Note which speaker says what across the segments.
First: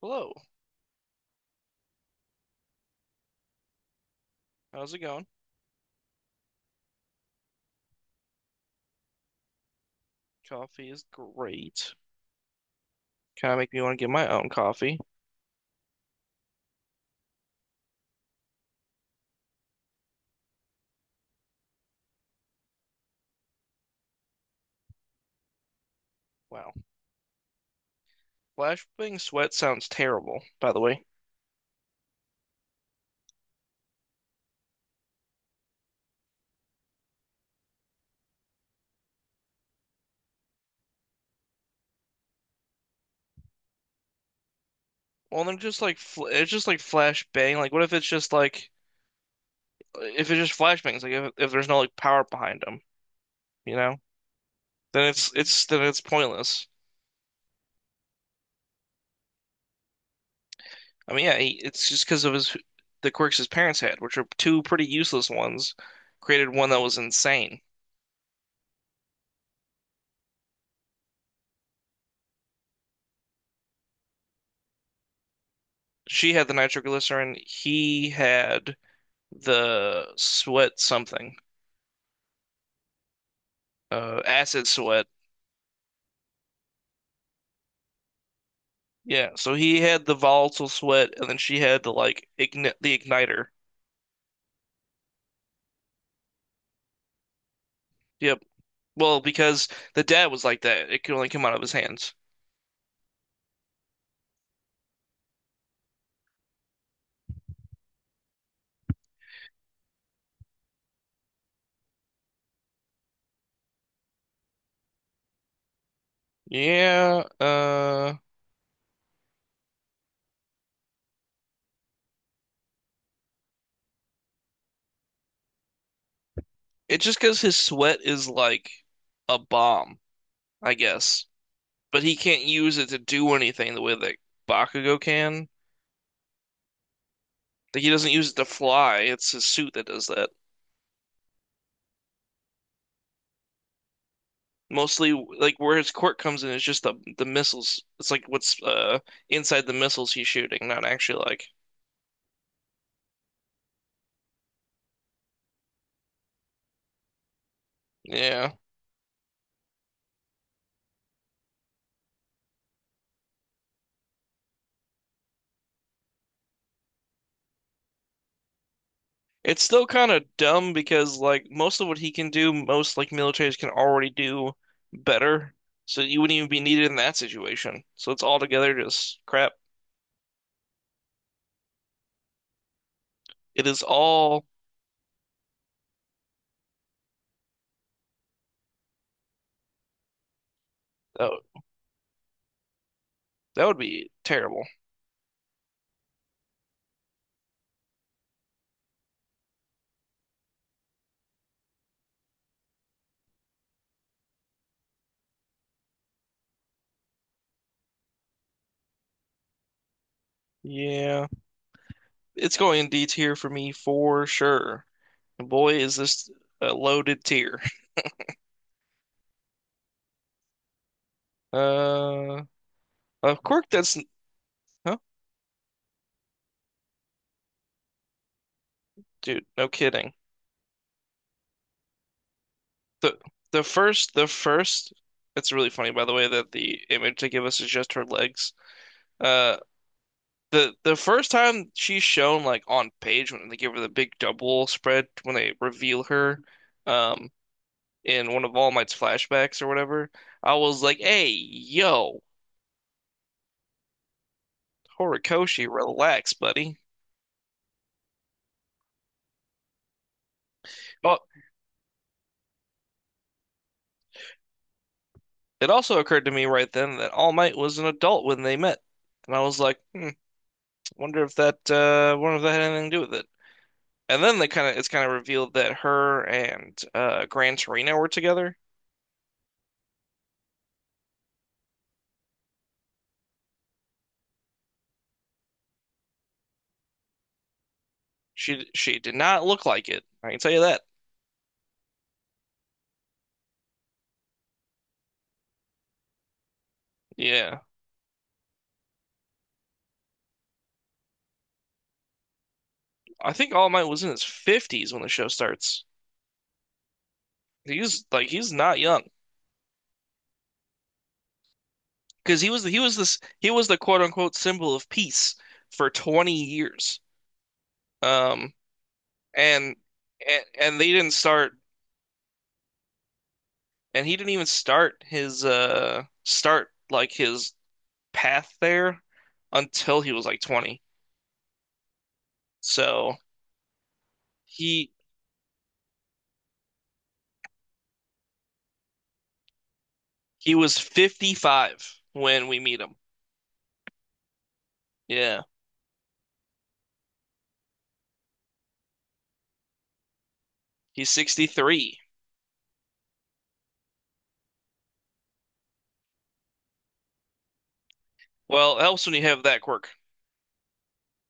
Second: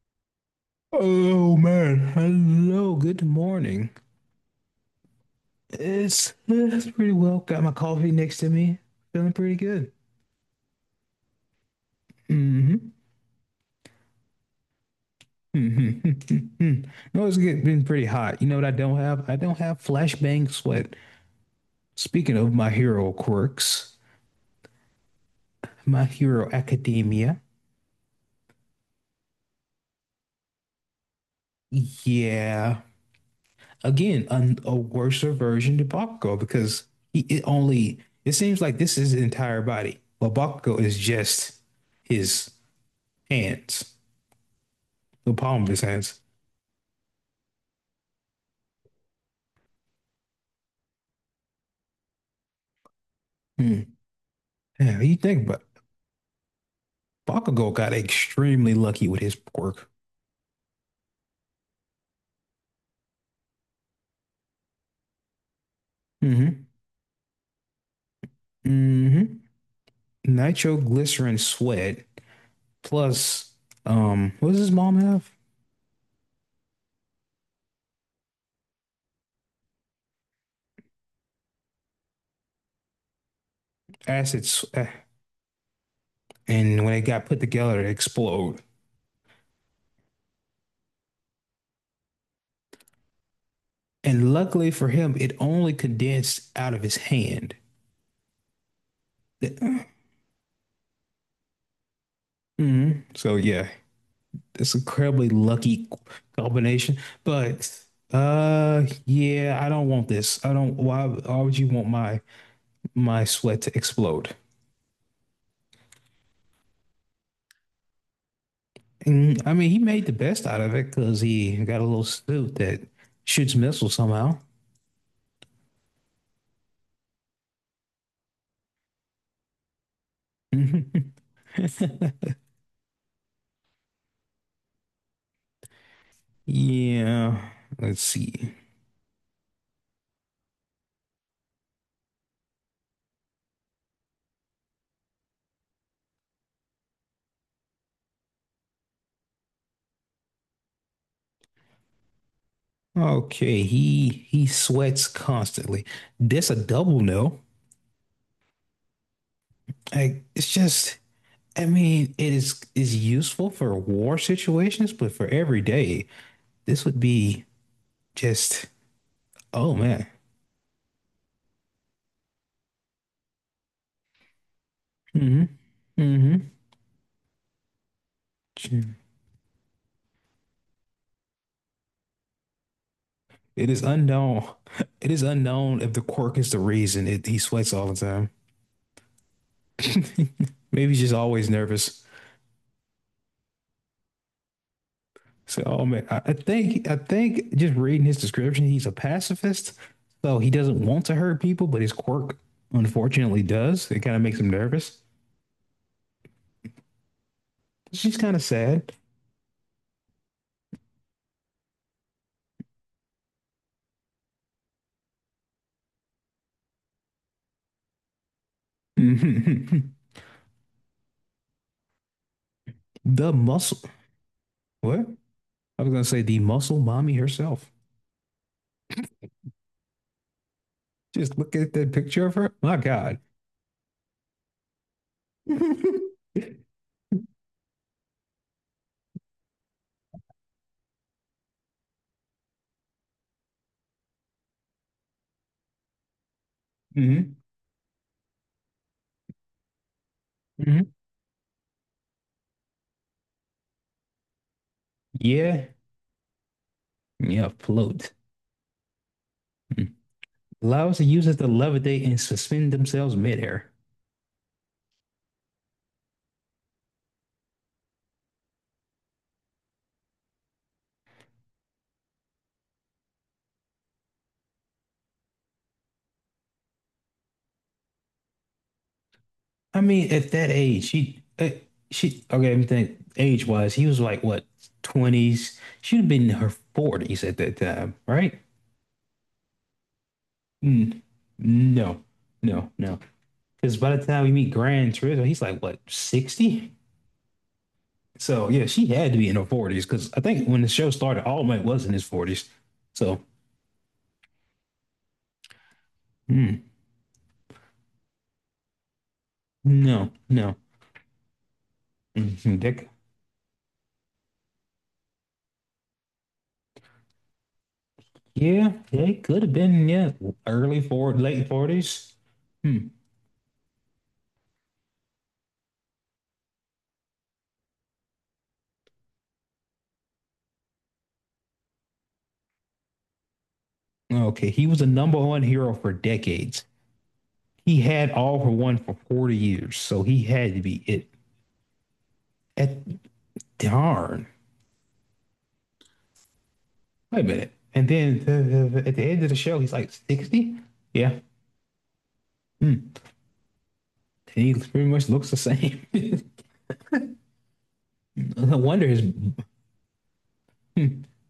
Speaker 1: Hello,
Speaker 2: Oh man, hello, good morning.
Speaker 1: how's it going?
Speaker 2: It's pretty well. Got my coffee next to me. Feeling pretty good.
Speaker 1: Coffee is great.
Speaker 2: Hmm.
Speaker 1: Kind of make me want to get my own coffee.
Speaker 2: Hmm. Hmm. No, it's been pretty hot. You know what I don't have? I don't have flashbang sweat. Speaking of my hero quirks, My Hero
Speaker 1: Wow.
Speaker 2: Academia.
Speaker 1: Flashbang sweat sounds terrible, by the way.
Speaker 2: Yeah. Again, a worser version of Bakugo because he it only it seems like this is his entire body. Well, Bakugo is just his hands, the
Speaker 1: Well, then
Speaker 2: palm of
Speaker 1: just
Speaker 2: his
Speaker 1: like
Speaker 2: hands.
Speaker 1: fl it's just like flashbang. Like, what if it's just like if it's just flashbangs? Like, if there's no like power behind them, you
Speaker 2: Hmm.
Speaker 1: know?
Speaker 2: Yeah,
Speaker 1: Then
Speaker 2: you think, but
Speaker 1: it's then it's pointless.
Speaker 2: Bakugo got extremely lucky with his pork.
Speaker 1: I mean, yeah, it's just because of his the quirks his parents had, which are two pretty useless ones. Created
Speaker 2: Mm-hmm.
Speaker 1: one that was insane.
Speaker 2: Mm-hmm. Nitroglycerin sweat plus what does his mom have?
Speaker 1: She had the nitroglycerin. He had the sweat something.
Speaker 2: Acid.
Speaker 1: Acid sweat.
Speaker 2: And when it got put together, it exploded.
Speaker 1: Yeah, so he had the volatile sweat, and then she had the igniter.
Speaker 2: And luckily for him, it only condensed out of his hand.
Speaker 1: Yep. Well, because
Speaker 2: mm
Speaker 1: the dad was like that, it could only come out of his hands.
Speaker 2: So yeah, it's incredibly lucky combination. But yeah, I don't want this. I don't. Why? Why would you want my sweat to explode.
Speaker 1: Yeah.
Speaker 2: And I mean, he made the best out of it because he got a little suit that shoots missiles somehow.
Speaker 1: It's just because his sweat is like a bomb, I guess. But he can't use it to do anything the way that Bakugo can.
Speaker 2: Yeah,
Speaker 1: Like he
Speaker 2: let's
Speaker 1: doesn't use it to
Speaker 2: see.
Speaker 1: fly. It's his suit that does that. Mostly, like where his quirk comes in is just the missiles. It's like what's inside the missiles he's shooting, not actually like.
Speaker 2: Okay, he sweats constantly. This a double no.
Speaker 1: Yeah.
Speaker 2: Like it's just, I mean, it is useful for war situations, but for every day, this would be just,
Speaker 1: It's
Speaker 2: oh
Speaker 1: still
Speaker 2: man.
Speaker 1: kind of dumb because like most of what he can do, most like militaries can already do
Speaker 2: Mm-hmm.
Speaker 1: better. So you
Speaker 2: Mm-hmm.
Speaker 1: wouldn't even be needed in that situation. So it's all together just crap. It
Speaker 2: It is
Speaker 1: is all.
Speaker 2: unknown. It is unknown if the quirk is the reason he sweats all the time. Maybe he's just always
Speaker 1: Oh,
Speaker 2: nervous.
Speaker 1: that would be terrible.
Speaker 2: So, oh man, I think just reading his description, he's a pacifist. So he doesn't want to hurt people, but his quirk unfortunately does. It kind of makes him nervous. She's kind of sad.
Speaker 1: Yeah. It's going in D tier for me for sure. And boy, is this a loaded tier. Uh
Speaker 2: The
Speaker 1: of course
Speaker 2: muscle.
Speaker 1: that's huh?
Speaker 2: What? I was gonna say the muscle mommy herself.
Speaker 1: Dude, no kidding.
Speaker 2: Just look at that picture of her. My God.
Speaker 1: The the first it's really funny by the
Speaker 2: Hmm.
Speaker 1: way that the image they give us is just her legs. Uh, the first time she's shown like on page when they give her the big double spread when they reveal her, um,
Speaker 2: Hmm.
Speaker 1: in one of All Might's flashbacks or whatever, I was like, "Hey, yo,
Speaker 2: Yeah.
Speaker 1: Horikoshi, relax, buddy."
Speaker 2: Yeah, float allows the
Speaker 1: But
Speaker 2: users to levitate and suspend themselves midair.
Speaker 1: it also occurred to me right then that All Might was an adult when they met, and I was like, "Hmm, wonder if that had anything to do with it." And then they kind of it's kind of revealed that her and Gran Torino were together.
Speaker 2: I mean, at that age, she, okay, let me think. Age wise, he was like what, 20s? She'd have been in her 40s at that time, right?
Speaker 1: She did not look like it. I can tell you that.
Speaker 2: Mm, no, no, no. Because by the time we meet Grand Turismo, he's like what, 60?
Speaker 1: Yeah.
Speaker 2: So yeah, she had to be in her 40s because I think when the show started, All Might was in his 40s. So
Speaker 1: I think All Might was in his 50s when the show starts.
Speaker 2: mm,
Speaker 1: He's like he's not young
Speaker 2: no, no.
Speaker 1: because
Speaker 2: Mhm.
Speaker 1: he
Speaker 2: That
Speaker 1: was this he was the quote unquote symbol of peace for 20 years. Um
Speaker 2: Yeah, it could have
Speaker 1: and
Speaker 2: been, yeah,
Speaker 1: and, and
Speaker 2: early
Speaker 1: they didn't
Speaker 2: for late
Speaker 1: start
Speaker 2: 40s. Hmm.
Speaker 1: and he didn't even start his start like his path there until he was like 20. So
Speaker 2: Okay, he was a
Speaker 1: he
Speaker 2: number one hero for decades. He had all for one for 40 years, so he had
Speaker 1: he
Speaker 2: to
Speaker 1: was
Speaker 2: be it.
Speaker 1: 55 when we meet
Speaker 2: At
Speaker 1: him.
Speaker 2: darn.
Speaker 1: Yeah.
Speaker 2: Wait a minute. And then at the end of the show, he's like 60?
Speaker 1: He's
Speaker 2: Yeah.
Speaker 1: 63.
Speaker 2: Hmm. He pretty much looks the same. No
Speaker 1: Well, it
Speaker 2: wonder his
Speaker 1: helps when you
Speaker 2: hmm.
Speaker 1: have that quirk.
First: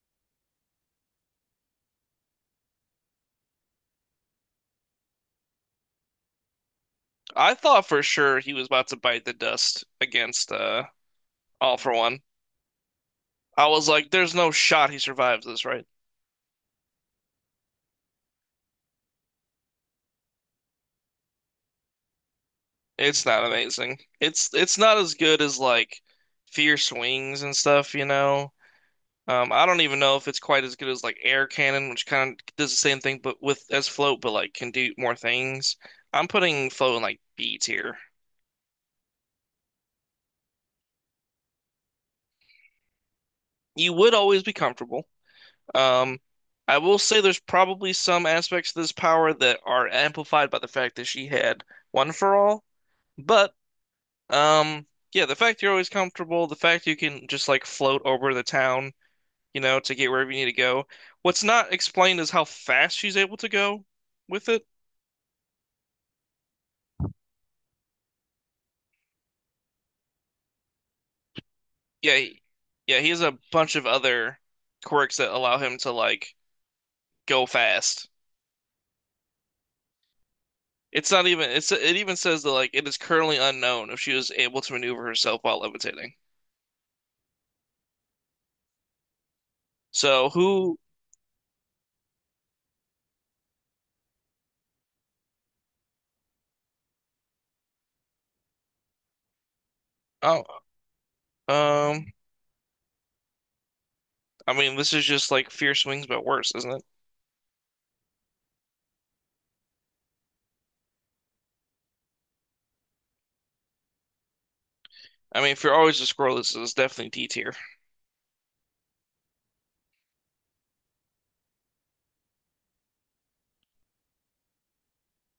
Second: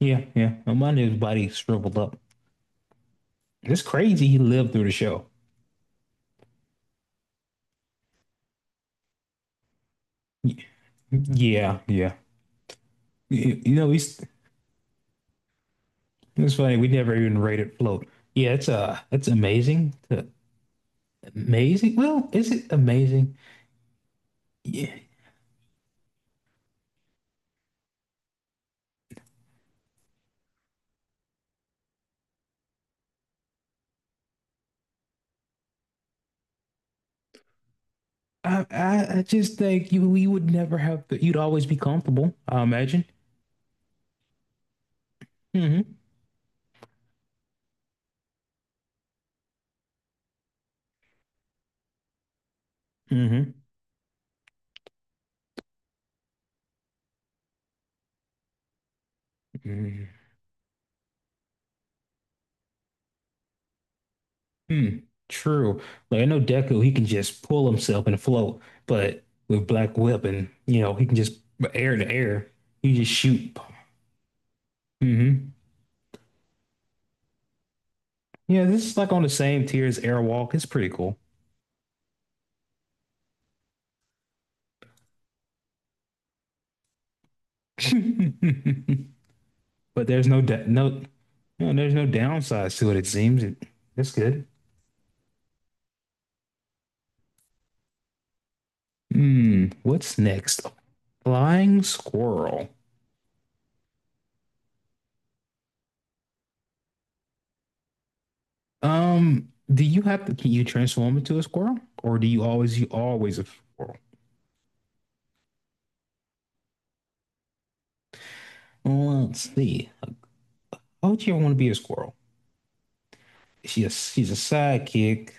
Speaker 2: Yeah, yeah. No wonder his body shriveled up. It's crazy he lived through the show.
Speaker 1: I thought for sure he was about to bite the dust against
Speaker 2: Y-
Speaker 1: All
Speaker 2: Yeah,
Speaker 1: for
Speaker 2: yeah.
Speaker 1: One. I
Speaker 2: You
Speaker 1: was
Speaker 2: know,
Speaker 1: like,
Speaker 2: he's
Speaker 1: there's no shot he survives this, right?
Speaker 2: it's funny, we never even rated float. Yeah, it's amazing. It's amazing. Well, is it
Speaker 1: It's
Speaker 2: amazing?
Speaker 1: not amazing. It's
Speaker 2: Yeah.
Speaker 1: not as good as like Fierce Wings and stuff, you know. I don't even know if it's quite as good as like Air Cannon, which kind of does the same thing, but with as Float, but like can do more things. I'm putting Float in like B tier.
Speaker 2: I just think you we would never have you'd always be comfortable, I imagine.
Speaker 1: You would always be comfortable.
Speaker 2: Mm-hmm.
Speaker 1: Um, I will say there's probably some aspects of this power that are amplified by the fact that she had One for All.
Speaker 2: Mm-hmm.
Speaker 1: But um, yeah, the fact you're always comfortable, the fact you can just like float over the town, you know, to get
Speaker 2: Mm-hmm.
Speaker 1: wherever you need to go. What's not explained is how fast she's able to go with it.
Speaker 2: Mm. True. Like I know Deku, he can just pull himself and float, but with Black Whip and he can just air to
Speaker 1: Yeah, he,
Speaker 2: air, you
Speaker 1: yeah, he
Speaker 2: just
Speaker 1: has a
Speaker 2: shoot.
Speaker 1: bunch of other quirks that
Speaker 2: Mm-hmm.
Speaker 1: allow him to like go fast.
Speaker 2: Yeah, this is like on the same tier as Airwalk. It's pretty
Speaker 1: It's
Speaker 2: cool.
Speaker 1: not even it even says that like it is currently unknown if she was able to maneuver herself while levitating.
Speaker 2: But there's
Speaker 1: So
Speaker 2: no
Speaker 1: who?
Speaker 2: no, no, there's no downsides to it. It seems that's good. Hmm, what's
Speaker 1: Oh,
Speaker 2: next? Flying
Speaker 1: um,
Speaker 2: squirrel.
Speaker 1: I mean, this is just like Fierce Wings, but worse, isn't it?
Speaker 2: Do you have to? Can you transform into a squirrel, or do you always a squirrel?
Speaker 1: I mean, if you're always a squirrel, this is definitely D tier.
Speaker 2: Well, let's see. How would you want to be a squirrel? She's a sidekick,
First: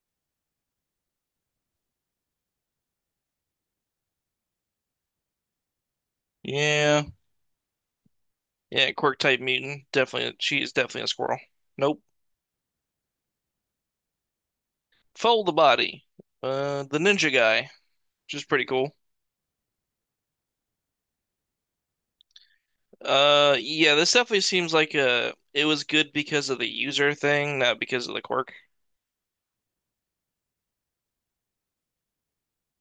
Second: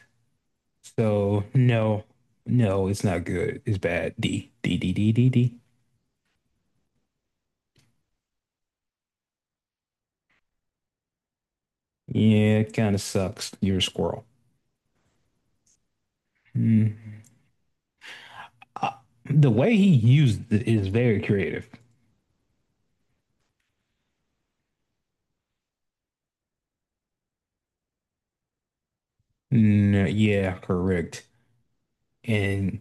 Speaker 2: so no, no, it's not good. It's bad. D D D D D D.
Speaker 1: Yeah, yeah, quirk type mutant, definitely. She is definitely a squirrel. Nope.
Speaker 2: Yeah, it kind of sucks. You're a squirrel.
Speaker 1: Fold the body.
Speaker 2: Hmm.
Speaker 1: The ninja guy, which is pretty
Speaker 2: uh,
Speaker 1: cool.
Speaker 2: the way he used it is very creative.
Speaker 1: Yeah, this definitely seems like a. It was good because of the user thing, not because of the quirk.
Speaker 2: Mm, yeah, correct. And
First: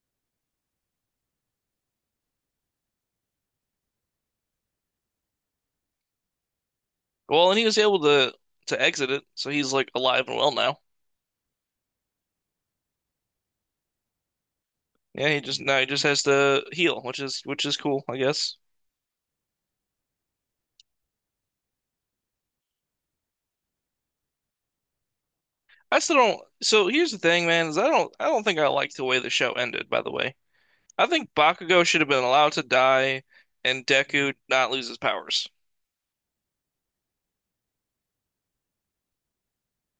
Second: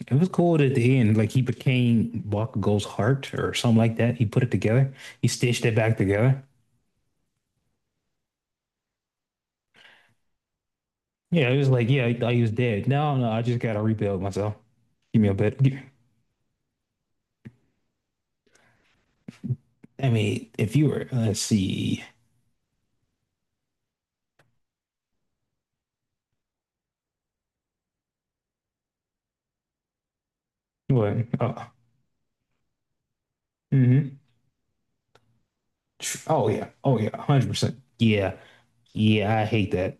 Speaker 2: it was cool at the end. Like he became Bakugo's heart or something like that. He put it together. He stitched it back together.
Speaker 1: Well, and he was able to exit it, so he's like alive and well now.
Speaker 2: Yeah, it was like, yeah, I thought he was dead. No, no, I just gotta rebuild myself. Give me
Speaker 1: Yeah,
Speaker 2: a bit.
Speaker 1: he just has to heal, which is cool, I guess.
Speaker 2: I mean, if you were, let's see,
Speaker 1: I still don't. So here's the thing, man, is I don't think I like the way the show ended, by the way. I
Speaker 2: what?
Speaker 1: think
Speaker 2: Oh,
Speaker 1: Bakugo should have been allowed to die and
Speaker 2: hmm
Speaker 1: Deku not lose his powers.
Speaker 2: oh yeah, oh yeah, 100%. Yeah, yeah, I hate that.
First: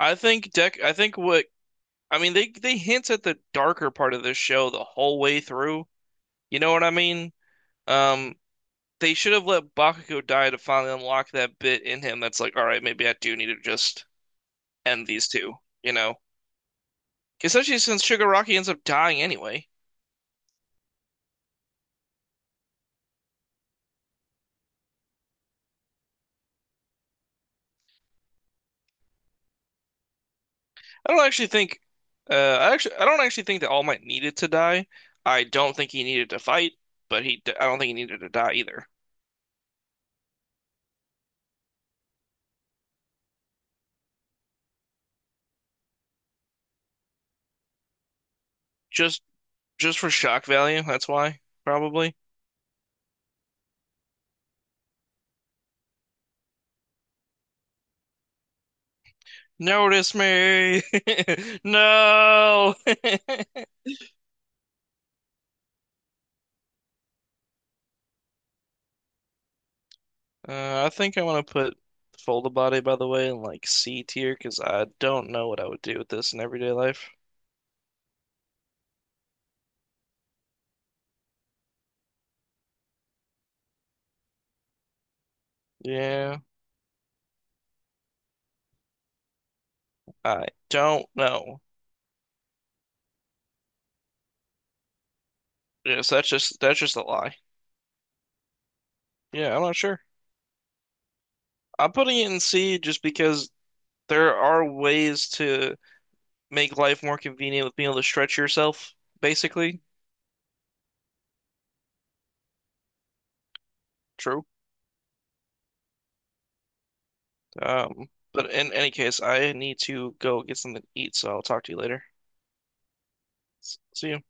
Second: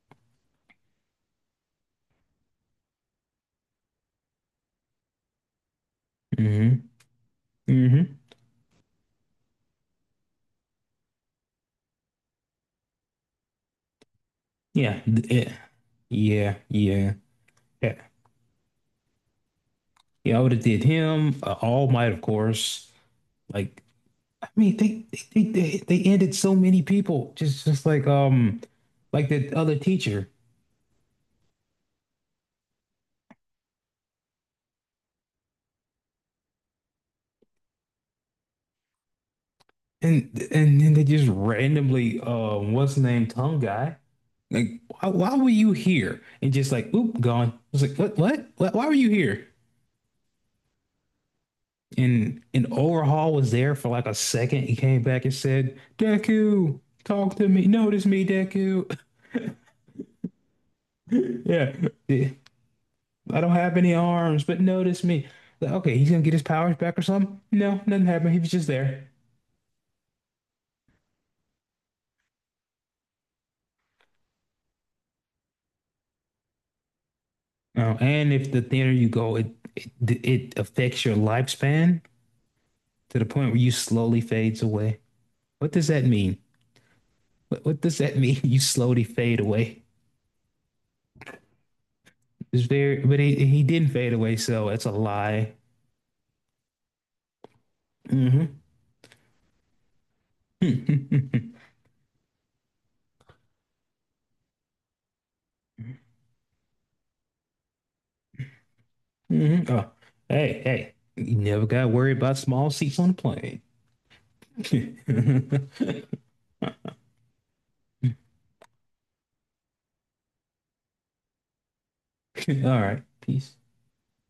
Speaker 1: I think Dek I think what I mean they hint at the darker part of this show the whole way through. You
Speaker 2: Hmm.
Speaker 1: know what I mean?
Speaker 2: Hmm.
Speaker 1: Um they should have let Bakugo die to finally unlock that bit in him that's like, all right, maybe I do need to just
Speaker 2: Yeah,
Speaker 1: end these two, you know?
Speaker 2: yeah, yeah, yeah.
Speaker 1: Especially since
Speaker 2: Yeah.
Speaker 1: Shigaraki ends up dying anyway.
Speaker 2: Yeah, I would have did him. All Might, of course. Like, I mean, they ended so many people. Just like the other teacher,
Speaker 1: I don't actually think I don't actually think that All Might needed to die. I don't think he needed to fight, but he I don't think he needed to die either.
Speaker 2: and and then they just randomly what's the name, tongue guy. Like, why were you here? And just like, oop, gone. I was like, what, what? Why were you
Speaker 1: Just
Speaker 2: here?
Speaker 1: just for shock value, that's why, probably.
Speaker 2: And Overhaul was there for like a second. He came back and said, Deku, talk to me, notice me, Deku.
Speaker 1: Notice me.
Speaker 2: Yeah,
Speaker 1: No.
Speaker 2: I don't have any arms, but notice me. Like, okay, he's gonna get his powers back or something? No, nothing happened. He was just there.
Speaker 1: I think I want to put Fold a Body by the way in like C tier because I don't know what I would do with this in everyday life.
Speaker 2: Oh, and if the thinner you go, it, it affects your lifespan to the point where you slowly fades away. What does that mean?
Speaker 1: Yeah,
Speaker 2: What does that mean? You slowly fade away.
Speaker 1: I don't know.
Speaker 2: It's very, but he didn't fade away, so it's a lie.
Speaker 1: Yes, that's just a lie.
Speaker 2: Hmm.
Speaker 1: Yeah, I'm not sure.
Speaker 2: Hmm.
Speaker 1: I'm putting it in C just because there are ways to make life more convenient with being able to stretch yourself, basically.
Speaker 2: Oh, hey, hey, you never got worried about small seats on the plane.
Speaker 1: True. But in any case, I need to go get something to eat, so I'll talk to you later.
Speaker 2: All right, peace.
Speaker 1: See you.